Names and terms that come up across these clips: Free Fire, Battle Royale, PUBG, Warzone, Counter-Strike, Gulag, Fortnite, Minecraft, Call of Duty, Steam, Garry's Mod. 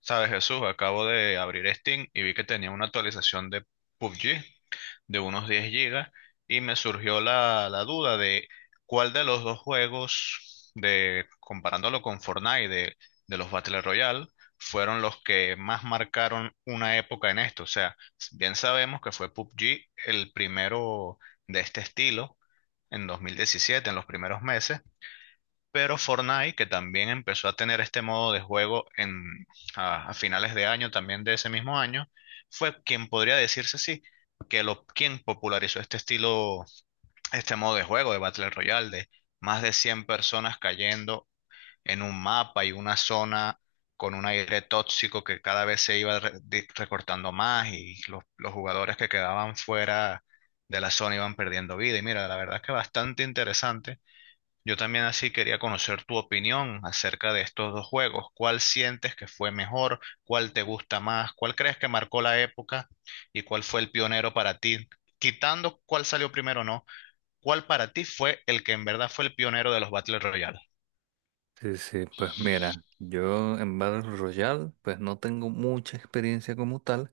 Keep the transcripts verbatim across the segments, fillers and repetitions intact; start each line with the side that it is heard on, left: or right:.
left: Sabes, Jesús, acabo de abrir Steam y vi que tenía una actualización de P U B G de unos diez gigas y me surgió la, la duda de cuál de los dos juegos, de, comparándolo con Fortnite, de, de los Battle Royale, fueron los que más marcaron una época en esto. O sea, bien sabemos que fue P U B G el primero de este estilo en dos mil diecisiete, en los primeros meses, pero Fortnite, que también empezó a tener este modo de juego en, a, a finales de año, también de ese mismo año, fue quien podría decirse sí, que lo, quien popularizó este estilo, este modo de juego de Battle Royale, de más de cien personas cayendo en un mapa y una zona con un aire tóxico que cada vez se iba re- di- recortando más y los, los jugadores que quedaban fuera de la zona iban perdiendo vida. Y mira, la verdad es que bastante interesante. Yo también así quería conocer tu opinión acerca de estos dos juegos. ¿Cuál sientes que fue mejor? ¿Cuál te gusta más? ¿Cuál crees que marcó la época? ¿Y cuál fue el pionero para ti? Quitando cuál salió primero o no, ¿cuál para ti fue el que en verdad fue el pionero de los Battle Royale?
right: Sí, sí, pues mira, yo en Battle Royale pues no tengo mucha experiencia como tal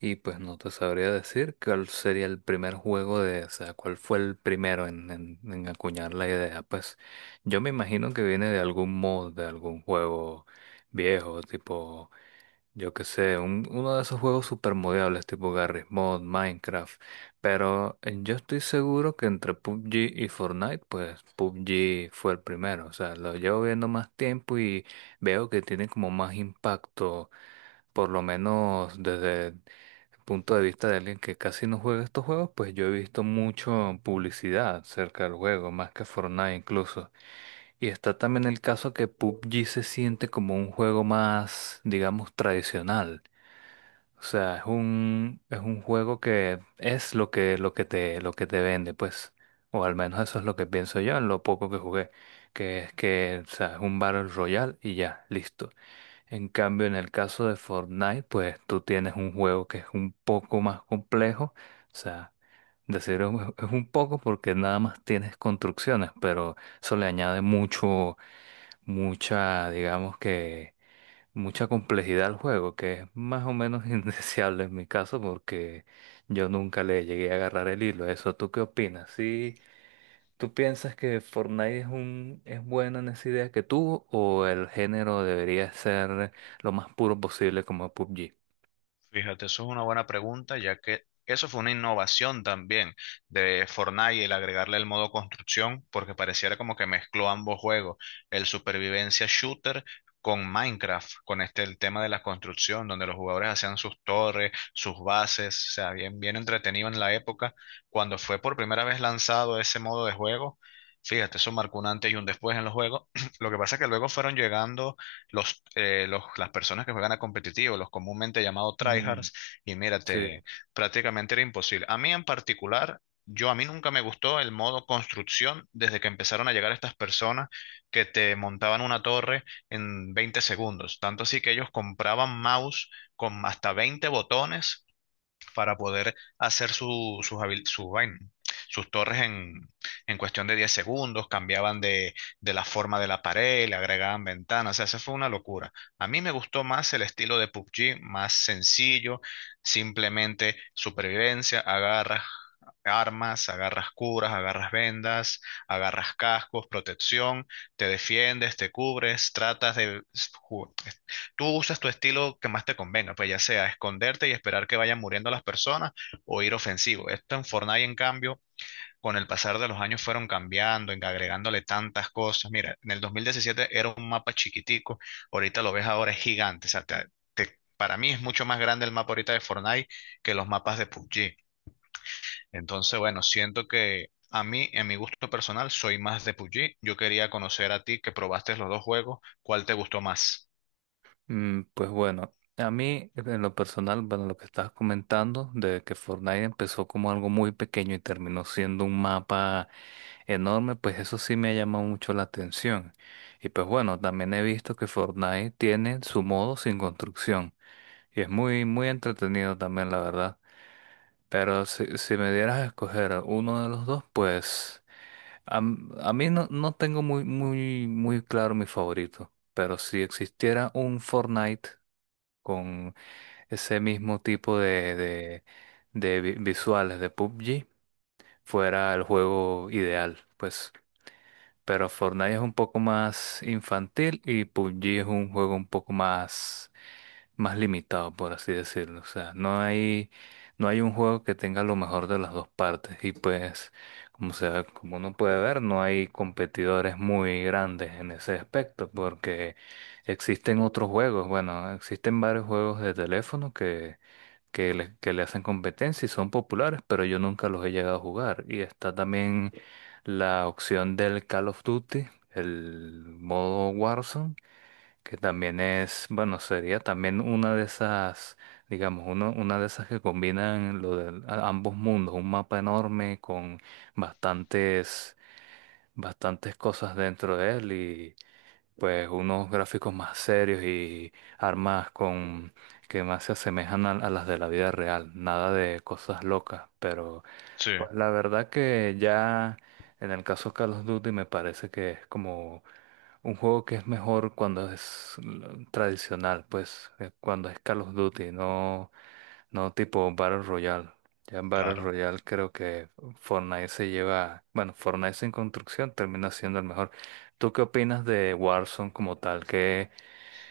right: y pues no te sabría decir cuál sería el primer juego de, o sea, cuál fue el primero en, en, en acuñar la idea. Pues yo me imagino que viene de algún mod, de algún juego viejo, tipo yo qué sé, un- uno de esos juegos super modeables tipo Garry's Mod, Minecraft. Pero eh, yo estoy seguro que entre P U B G y Fortnite, pues P U B G fue el primero. O sea, lo llevo viendo más tiempo y veo que tiene como más impacto, por lo menos desde el punto de vista de alguien que casi no juega estos juegos, pues yo he visto mucho publicidad cerca del juego, más que Fortnite incluso. Y está también el caso que P U B G se siente como un juego más, digamos, tradicional. O sea, es un, es un juego que es lo que, lo que te, lo que te vende, pues. O al menos eso es lo que pienso yo en lo poco que jugué. Que es que, o sea, es un Battle Royale y ya, listo. En cambio, en el caso de Fortnite, pues tú tienes un juego que es un poco más complejo. O sea, decir es un es un poco porque nada más tienes construcciones, pero eso le añade mucho mucha, digamos que, mucha complejidad al juego, que es más o menos indeseable en mi caso porque yo nunca le llegué a agarrar el hilo a eso. ¿Tú qué opinas? ¿Sí, tú piensas que Fortnite es un, es buena en esa idea que tuvo o el género debería ser lo más puro posible como P U B G?
left: Fíjate, eso es una buena pregunta, ya que eso fue una innovación también de Fortnite, el agregarle el modo construcción, porque pareciera como que mezcló ambos juegos, el supervivencia shooter con Minecraft, con este el tema de la construcción, donde los jugadores hacían sus torres, sus bases, o sea, bien, bien entretenido en la época. Cuando fue por primera vez lanzado ese modo de juego, fíjate, eso marcó un antes y un después en los juegos. Lo que pasa es que luego fueron llegando los, eh, los- las personas que juegan a competitivo, los comúnmente llamados
right: Mm,
left: tryhards, y
right: sí.
left: mírate, prácticamente era imposible. A mí en particular, yo a mí nunca me gustó el modo construcción desde que empezaron a llegar estas personas que te montaban una torre en veinte segundos. Tanto así que ellos compraban mouse con hasta veinte botones para poder hacer su, sus, habil- su vaina, sus torres en, en cuestión de diez segundos, cambiaban de, de la forma de la pared, le agregaban ventanas, o sea, eso fue una locura. A mí me gustó más el estilo de P U B G, más sencillo, simplemente supervivencia, agarras armas, agarras curas, agarras vendas, agarras cascos, protección, te defiendes, te cubres, tratas de ju- tú usas tu estilo que más te convenga, pues ya sea esconderte y esperar que vayan muriendo las personas o ir ofensivo. Esto en Fortnite, en cambio, con el pasar de los años fueron cambiando, en- agregándole tantas cosas. Mira, en el dos mil diecisiete era un mapa chiquitico, ahorita lo ves ahora es gigante. O sea, te- te- para mí es mucho más grande el mapa ahorita de Fortnite que los mapas de P U B G. Entonces, bueno, siento que a mí, en mi gusto personal, soy más de P U B G. Yo quería conocer a ti que probaste los dos juegos, ¿cuál te gustó más?
right: Mm, Pues bueno, a mí en lo personal, bueno, lo que estabas comentando de que Fortnite empezó como algo muy pequeño y terminó siendo un mapa enorme, pues eso sí me ha llamado mucho la atención. Y pues bueno, también he visto que Fortnite tiene su modo sin construcción y es muy, muy entretenido también, la verdad. Pero si, si me dieras a escoger uno de los dos, pues a, m- a mí no, no tengo muy, muy, muy claro mi favorito. Pero si existiera un Fortnite con ese mismo tipo de, de, de vi- visuales de P U B G fuera el juego ideal, pues. Pero Fortnite es un poco más infantil y P U B G es un juego un poco más, más limitado, por así decirlo. O sea, no hay, no hay un juego que tenga lo mejor de las dos partes. Y pues, como se, como uno puede ver, no hay competidores muy grandes en ese aspecto, porque existen otros juegos. Bueno, existen varios juegos de teléfono que le, que le hacen competencia y son populares, pero yo nunca los he llegado a jugar. Y está también la opción del Call of Duty, el modo Warzone, que también es, bueno, sería también una de esas, digamos, uno, una de esas que combinan lo de ambos mundos, un mapa enorme con bastantes, bastantes cosas dentro de él, pues unos gráficos más serios y armas con que más se asemejan a, a las de la vida real, nada de cosas locas. Pero
left: Sí,
right: pues la verdad que ya en el caso Call of Duty me parece que es como un juego que es mejor cuando es l- tradicional, pues eh, cuando es Call of Duty, no no, tipo Battle Royale. Ya en Battle
left: claro.
right: Royale creo que Fortnite se lleva, bueno, Fortnite en construcción termina siendo el mejor. ¿Tú qué opinas de Warzone como tal? ¿Qué,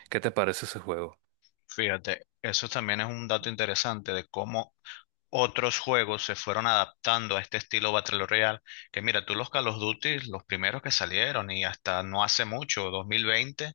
right: qué te parece ese juego?
left: Fíjate, eso también es un dato interesante de cómo otros juegos se fueron adaptando a este estilo Battle Royale. Que mira, tú los Call of Duty, los primeros que salieron y hasta no hace mucho, dos mil veinte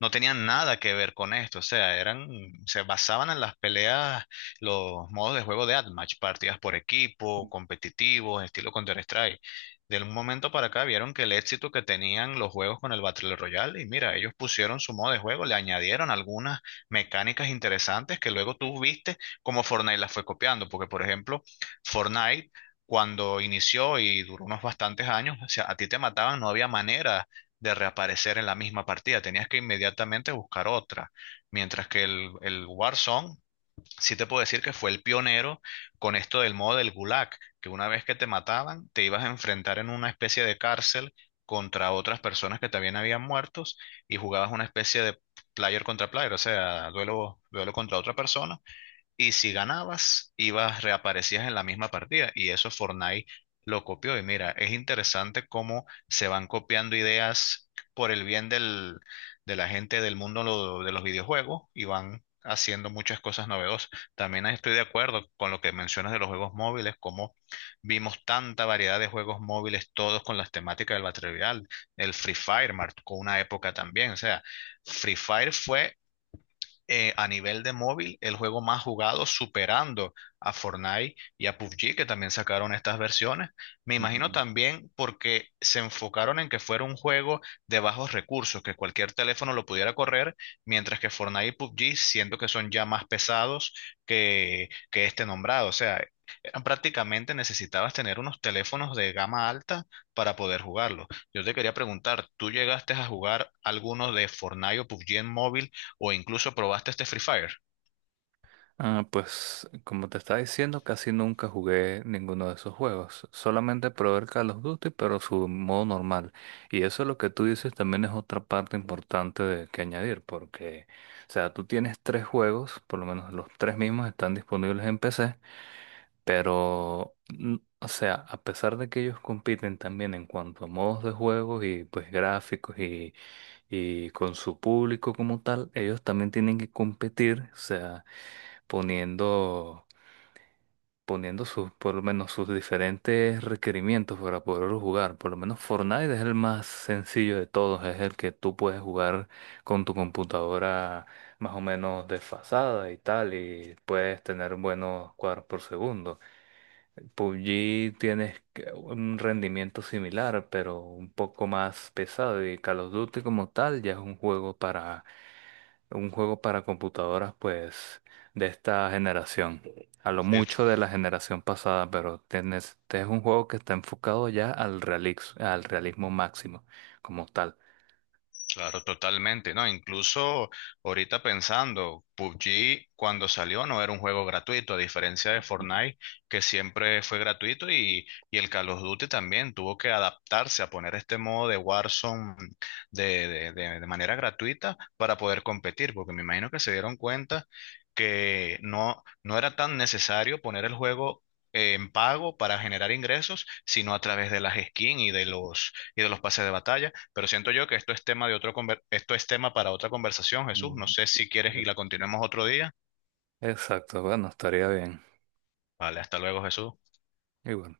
left: no tenían nada que ver con esto, o sea, eran, se basaban en las peleas, los modos de juego de Admatch, partidas por equipo, competitivos, estilo Counter-Strike. De un momento para acá vieron que el éxito que tenían los juegos con el Battle Royale, y mira, ellos pusieron su modo de juego, le añadieron algunas mecánicas interesantes que luego tú viste como Fortnite las fue copiando, porque por ejemplo, Fortnite cuando inició y duró unos bastantes años, o sea, a ti te mataban, no había manera de reaparecer en la misma partida. Tenías que inmediatamente buscar otra. Mientras que el, el Warzone, sí te puedo decir que fue el pionero con esto del modo del Gulag, que una vez que te mataban, te ibas a enfrentar en una especie de cárcel contra otras personas que también habían muertos y jugabas una especie de player contra player, o sea, duelo, duelo contra otra persona y si ganabas, ibas, reaparecías en la misma partida. Y eso Fortnite lo copió. Y mira, es interesante cómo se van copiando ideas por el bien del, de la gente del mundo lo- de los videojuegos y van haciendo muchas cosas novedosas. También estoy de acuerdo con lo que mencionas de los juegos móviles, cómo vimos tanta variedad de juegos móviles, todos con las temáticas del Battle Royale, el Free Fire marcó una época también. O sea, Free Fire fue eh, a nivel de móvil el juego más jugado, superando a Fortnite y a P U B G, que también sacaron estas versiones. Me imagino
right: Ujú.
left: también porque se enfocaron en que fuera un juego de bajos recursos, que cualquier teléfono lo pudiera correr, mientras que Fortnite y P U B G, siento que son ya más pesados que, que este nombrado. O sea, eran prácticamente necesitabas tener unos teléfonos de gama alta para poder jugarlo. Yo te quería preguntar, ¿tú llegaste a jugar algunos de Fortnite o P U B G en móvil? O incluso probaste este Free Fire.
right: Ah, pues como te estaba diciendo, casi nunca jugué ninguno de esos juegos. Solamente probé el Call of Duty, pero su modo normal. Y eso es lo que tú dices también es otra parte importante de, que añadir, porque, o sea, tú tienes tres juegos, por lo menos los tres mismos están disponibles en P C. Pero, mm, o sea, a pesar de que ellos compiten también en cuanto a modos de juego y pues gráficos y, y con su público como tal, ellos también tienen que competir, o sea, poniendo, poniendo sus, por lo menos sus diferentes requerimientos para poderlo jugar. Por lo menos Fortnite es el más sencillo de todos, es el que tú puedes jugar con tu computadora más o menos desfasada y tal, y puedes tener buenos cuadros por segundo. P U B G tienes que- un rendimiento similar, pero un poco más pesado. Y Call of Duty como tal ya es un juego para un juego para computadoras, pues, de esta generación. A lo
left: Sí,
right: mucho de la generación pasada, pero tienes, este es un juego que está enfocado ya al realix- al realismo máximo como tal.
left: claro, totalmente, ¿no? Incluso ahorita pensando, P U B G cuando salió no era un juego gratuito, a diferencia de
right: Mm,
left: Fortnite, que siempre fue gratuito, y, y el Call of Duty también tuvo que adaptarse a poner este modo de Warzone de, de, de- de manera gratuita para poder competir, porque me imagino que se dieron cuenta que no, no era tan necesario poner el juego. Eh, en pago para generar ingresos, sino a través de las skins y de los y de los pases de batalla, pero siento yo que esto es tema de otro conver- esto es tema para otra conversación, Jesús. No
right: mm,
left: sé si quieres y la continuemos otro día.
right: exacto, bueno, estaría bien.
left: Vale, hasta luego, Jesús.
right: Y bueno.